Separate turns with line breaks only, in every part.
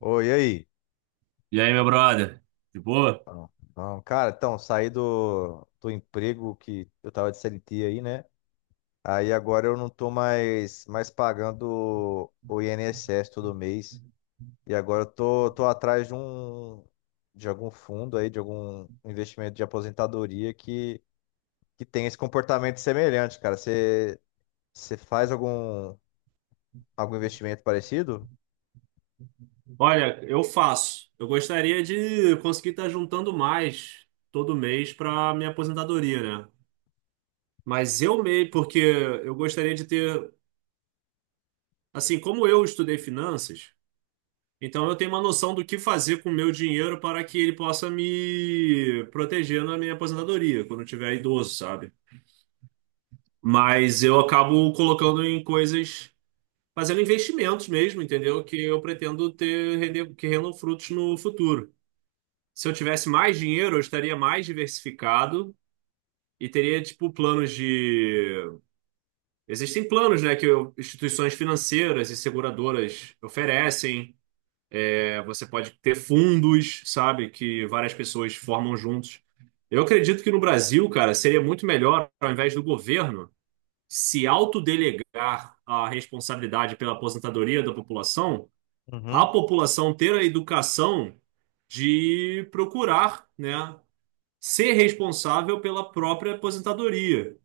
Oi, e aí?
E aí, meu brother? De boa?
Não, não, cara, então, saí do emprego que eu tava de CLT aí, né? Aí agora eu não tô mais pagando o INSS todo mês. E agora eu tô atrás de algum fundo aí, de algum investimento de aposentadoria que tem esse comportamento semelhante, cara. Você faz algum investimento parecido?
Olha, eu faço. Eu gostaria de conseguir estar juntando mais todo mês para minha aposentadoria, né? Mas eu meio, porque eu gostaria de ter, assim, como eu estudei finanças, então eu tenho uma noção do que fazer com o meu dinheiro para que ele possa me proteger na minha aposentadoria, quando eu tiver idoso, sabe? Mas eu acabo colocando em coisas, fazendo investimentos mesmo, entendeu? Que eu pretendo ter render, que rendam frutos no futuro. Se eu tivesse mais dinheiro, eu estaria mais diversificado e teria, tipo, planos de. Existem planos, né, que instituições financeiras e seguradoras oferecem. É, você pode ter fundos, sabe, que várias pessoas formam juntos. Eu acredito que no Brasil, cara, seria muito melhor, ao invés do governo se autodelegar a responsabilidade pela aposentadoria da população, a
Uhum.
população ter a educação de procurar, né, ser responsável pela própria aposentadoria.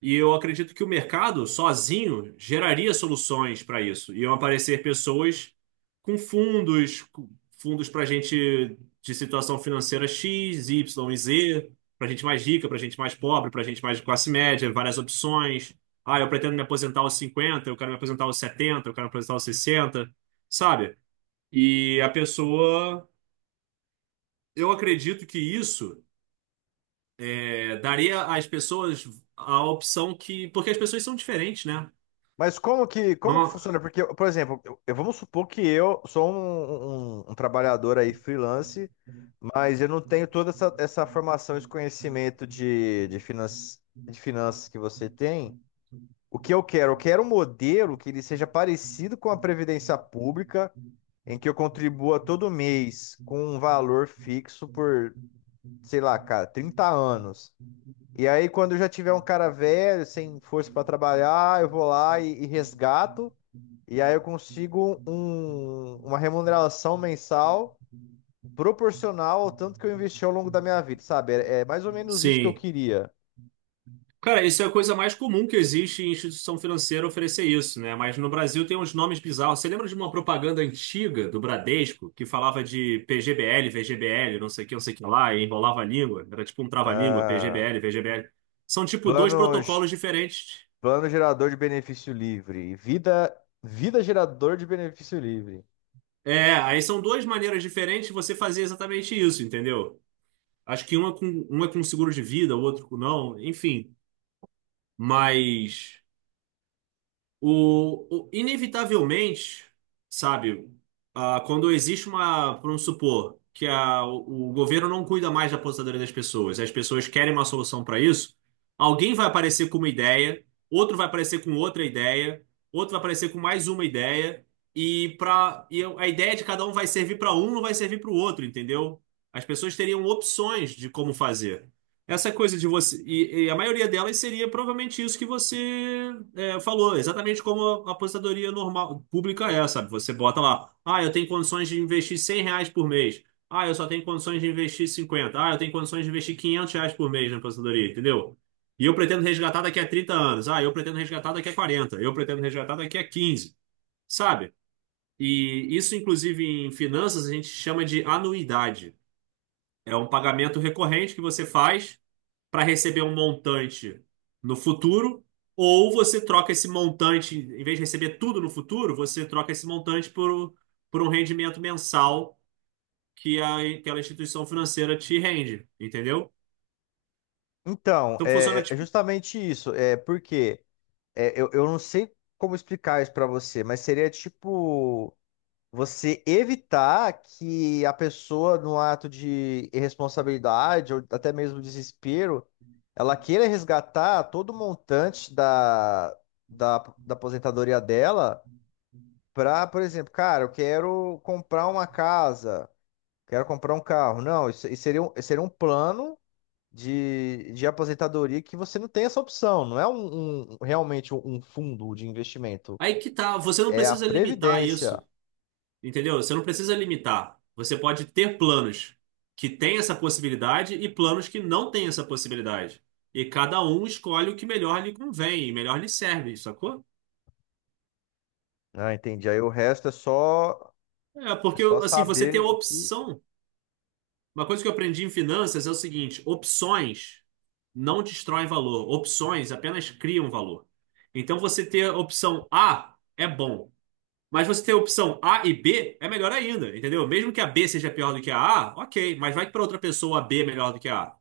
E eu acredito que o mercado sozinho geraria soluções para isso. Iam aparecer pessoas com fundos para gente de situação financeira X, Y e Z, para gente mais rica, para gente mais pobre, para gente mais de classe média, várias opções. Ah, eu pretendo me aposentar aos 50, eu quero me aposentar aos 70, eu quero me aposentar aos 60, sabe? E a pessoa, eu acredito que isso daria às pessoas a opção que. Porque as pessoas são diferentes, né?
Mas como que
Não-
funciona? Porque, por exemplo, vamos supor que eu sou um trabalhador aí freelance, mas eu não tenho toda essa formação, esse conhecimento de finanças que você tem. O que eu quero? Eu quero um modelo que ele seja parecido com a Previdência Pública, em que eu contribua todo mês com um valor fixo por, sei lá, cara, 30 anos. E aí, quando eu já tiver um cara velho, sem força para trabalhar, eu vou lá e resgato. E aí eu consigo uma remuneração mensal proporcional ao tanto que eu investi ao longo da minha vida, sabe? É mais ou menos isso que eu
Sim.
queria.
Cara, isso é a coisa mais comum que existe em instituição financeira oferecer isso, né? Mas no Brasil tem uns nomes bizarros. Você lembra de uma propaganda antiga do Bradesco que falava de PGBL, VGBL, não sei o que, não sei o que lá, e enrolava a língua? Era tipo um trava-língua,
Ah,
PGBL, VGBL. São tipo dois
planos,
protocolos diferentes.
plano gerador de benefício livre, vida gerador de benefício livre.
É, aí são duas maneiras diferentes de você fazer exatamente isso, entendeu? Acho que um é com seguro de vida, o outro com não, enfim. Mas. Inevitavelmente, sabe, quando existe uma, vamos supor, que o governo não cuida mais da aposentadoria das pessoas, e as pessoas querem uma solução para isso, alguém vai aparecer com uma ideia, outro vai aparecer com outra ideia, outro vai aparecer com mais uma ideia, e a ideia de cada um vai servir para um, não vai servir para o outro, entendeu? As pessoas teriam opções de como fazer. Essa coisa de você. E a maioria delas seria provavelmente isso que você falou, exatamente como a aposentadoria normal, pública é, sabe? Você bota lá, eu tenho condições de investir R$ 100 por mês. Ah, eu só tenho condições de investir 50. Ah, eu tenho condições de investir R$ 500 por mês na aposentadoria, entendeu? E eu pretendo resgatar daqui a 30 anos. Ah, eu pretendo resgatar daqui a 40. Eu pretendo resgatar daqui a 15, sabe? E isso, inclusive, em finanças, a gente chama de anuidade. É um pagamento recorrente que você faz para receber um montante no futuro, ou você troca esse montante, em vez de receber tudo no futuro, você troca esse montante por um rendimento mensal que aquela instituição financeira te rende, entendeu?
Então,
Então funciona
é
tipo.
justamente isso. É porque é, eu não sei como explicar isso pra você, mas seria tipo você evitar que a pessoa, no ato de irresponsabilidade ou até mesmo desespero, ela queira resgatar todo o montante da, da aposentadoria dela para, por exemplo, cara, eu quero comprar uma casa, quero comprar um carro. Não, isso seria isso seria um plano de aposentadoria que você não tem essa opção, não é realmente um fundo de investimento,
Aí que tá, você não
é a
precisa limitar
previdência.
isso, entendeu? Você não precisa limitar. Você pode ter planos que têm essa possibilidade e planos que não têm essa possibilidade. E cada um escolhe o que melhor lhe convém, melhor lhe serve, sacou?
Ah, entendi. Aí o resto
É,
é
porque
só
assim, você tem
saber
a
o que.
opção. Uma coisa que eu aprendi em finanças é o seguinte: opções não destroem valor, opções apenas criam valor. Então você ter a opção A é bom, mas você ter a opção A e B é melhor ainda, entendeu? Mesmo que a B seja pior do que a A, ok, mas vai que para outra pessoa a B é melhor do que a A.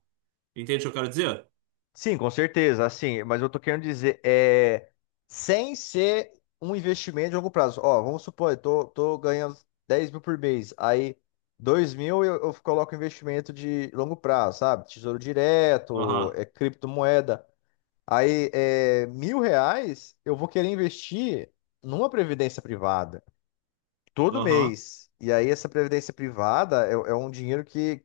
Entende o que eu quero dizer?
Sim, com certeza, assim, mas eu tô querendo dizer, é, sem ser um investimento de longo prazo. Ó, vamos supor, eu tô ganhando 10 mil por mês, aí 2 mil eu coloco investimento de longo prazo, sabe? Tesouro direto,
Aham,
é, criptomoeda. Aí, é, R$ 1.000 eu vou querer investir numa previdência privada, todo
aham.
mês. E aí, essa previdência privada é um dinheiro que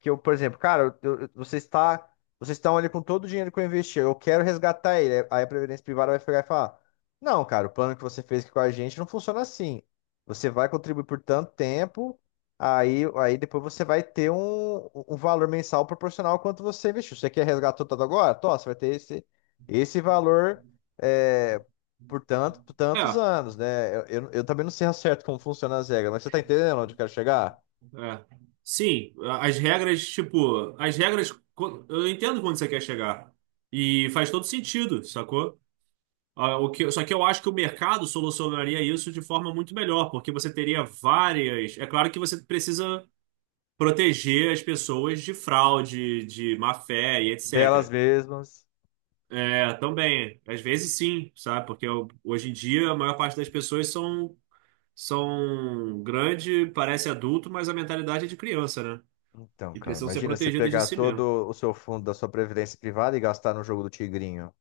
que eu, por exemplo, cara, vocês estão ali com todo o dinheiro que eu investi, eu quero resgatar ele. Aí a Previdência Privada vai pegar e falar: não, cara, o plano que você fez aqui com a gente não funciona assim. Você vai contribuir por tanto tempo, aí depois você vai ter um valor mensal proporcional ao quanto você investiu. Você quer resgatar tudo agora? Tó, você vai ter esse valor. é, por tantos
É,
anos, né? Eu também não sei ao certo como funcionam as regras, mas você tá entendendo onde eu quero chegar?
é. Sim, as regras, tipo, as regras. Eu entendo quando você quer chegar. E faz todo sentido, sacou? Ah, só que eu acho que o mercado solucionaria isso de forma muito melhor, porque você teria várias. É claro que você precisa proteger as pessoas de fraude, de má fé e
Delas
etc.
mesmas.
É, também, às vezes sim, sabe? Porque hoje em dia a maior parte das pessoas são grande, parece adulto, mas a mentalidade é de criança, né?
Então,
E
cara,
precisam ser
imagina você
protegidas de
pegar
si mesmo.
todo o seu fundo da sua previdência privada e gastar no jogo do Tigrinho.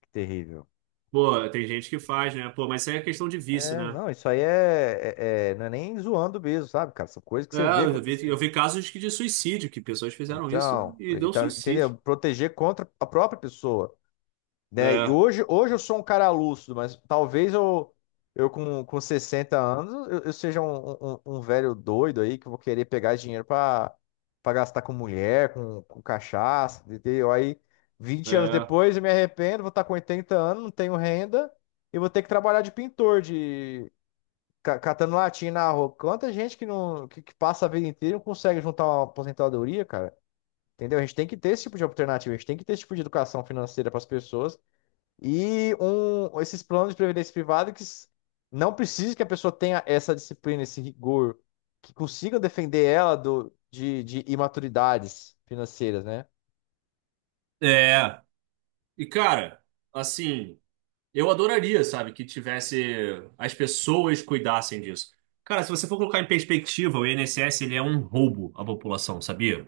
Que terrível.
Pô, tem gente que faz, né? Pô, mas isso aí é questão de vício,
É,
né?
não, isso aí não é nem zoando mesmo, sabe, cara? São coisas que
É,
você vê
eu vi, eu
acontecendo.
vi casos que de suicídio, que pessoas fizeram isso
Então,
e deu
entendeu?
suicídio.
Proteger contra a própria pessoa. Né? E
É,
hoje eu sou um cara lúcido, mas talvez eu com 60 anos eu seja um velho doido aí que eu vou querer pegar dinheiro para gastar com mulher, com cachaça, entendeu? Aí 20 anos
é,
depois eu me arrependo, vou estar com 80 anos, não tenho renda e vou ter que trabalhar de pintor, de catando latinha na rua. Quanta gente que não que, que passa a vida inteira e não consegue juntar uma aposentadoria, cara. Entendeu? A gente tem que ter esse tipo de alternativa, a gente tem que ter esse tipo de educação financeira para as pessoas e esses planos de previdência privada não precisa que a pessoa tenha essa disciplina, esse rigor, que consigam defender ela de imaturidades financeiras, né?
é. E, cara, assim, eu adoraria, sabe, que tivesse, as pessoas cuidassem disso. Cara, se você for colocar em perspectiva, o INSS, ele é um roubo à população, sabia?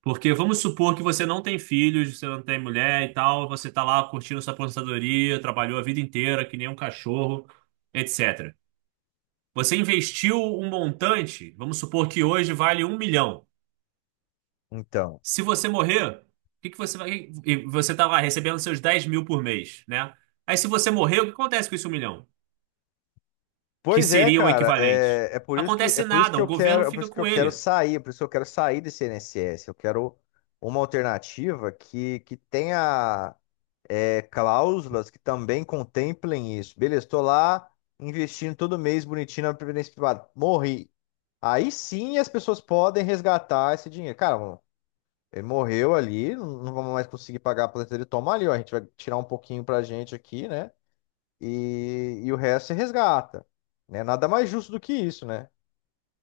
Porque vamos supor que você não tem filhos, você não tem mulher e tal, você tá lá curtindo sua aposentadoria, trabalhou a vida inteira que nem um cachorro, etc. Você investiu um montante, vamos supor que hoje vale 1 milhão.
Então.
Se você morrer, o que que você vai. E você está lá recebendo seus 10 mil por mês, né? Aí se você morrer, o que acontece com esse 1 milhão? Que
Pois é,
seria o
cara,
equivalente?
é por isso que é
Acontece
por isso
nada,
que eu
o
quero,
governo
é por
fica
isso que eu
com
quero
ele.
sair, é por isso que eu quero sair desse INSS. Eu quero uma alternativa que tenha cláusulas que também contemplem isso. Beleza, estou lá investindo todo mês bonitinho na previdência privada. Morri. Aí sim as pessoas podem resgatar esse dinheiro. Cara, mano, ele morreu ali, não vamos mais conseguir pagar a aposentadoria. Toma ali, ó, a gente vai tirar um pouquinho pra gente aqui, né? E o resto você resgata. Né? Nada mais justo do que isso, né?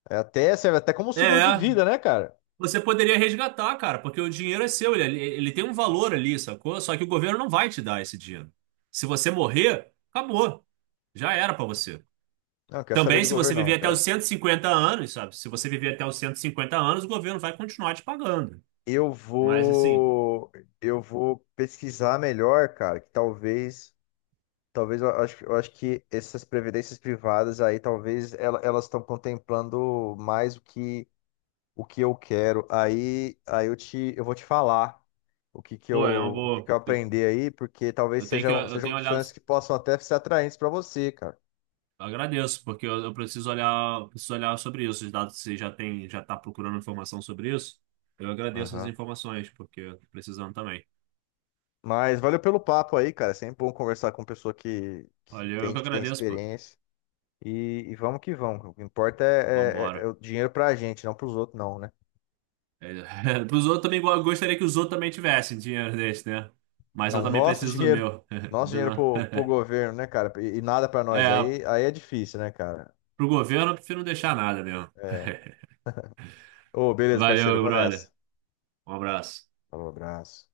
É até Serve até como um seguro de
É,
vida, né, cara?
você poderia resgatar, cara, porque o dinheiro é seu, ele tem um valor ali, sacou? Só que o governo não vai te dar esse dinheiro. Se você morrer, acabou. Já era para você.
Não, quer saber
Também,
de
se você
governo,
viver
não,
até os
cara.
150 anos, sabe? Se você viver até os 150 anos, o governo vai continuar te pagando.
Eu
Mas, assim,
vou, eu vou pesquisar melhor, cara, que talvez eu acho que essas previdências privadas aí, talvez elas estão contemplando mais o que, eu quero. Aí eu vou te falar o que que eu,
pô, é uma
o que que
boa.
eu
Eu,
aprendi aí, porque talvez
eu tenho que,
sejam,
eu
sejam
tenho olhado.
opções que possam até ser atraentes para você, cara.
Agradeço, porque eu preciso olhar sobre isso. Os dados que você já tem, já está procurando informação sobre isso. Eu agradeço as
Aham.
informações, porque eu tô precisando também.
Mas valeu pelo papo aí, cara. É sempre bom conversar com pessoa que
Olha, eu que
entende, que tem
agradeço, pô.
experiência. E vamos que vamos. O que importa é
Vambora.
o dinheiro pra gente, não pros outros, não, né?
É, pros outros também, eu gostaria que os outros também tivessem dinheiro desse, né? Mas eu
Não, o
também
nosso
preciso do
dinheiro,
meu.
nosso
Do
dinheiro
Não-
pro governo, né, cara? E nada pra nós.
É,
Aí é difícil, né, cara?
pro governo, eu prefiro não deixar nada mesmo.
É. Ô, beleza,
Valeu,
parceiro, eu
meu
vou nessa.
brother. Um abraço.
Falou, abraço.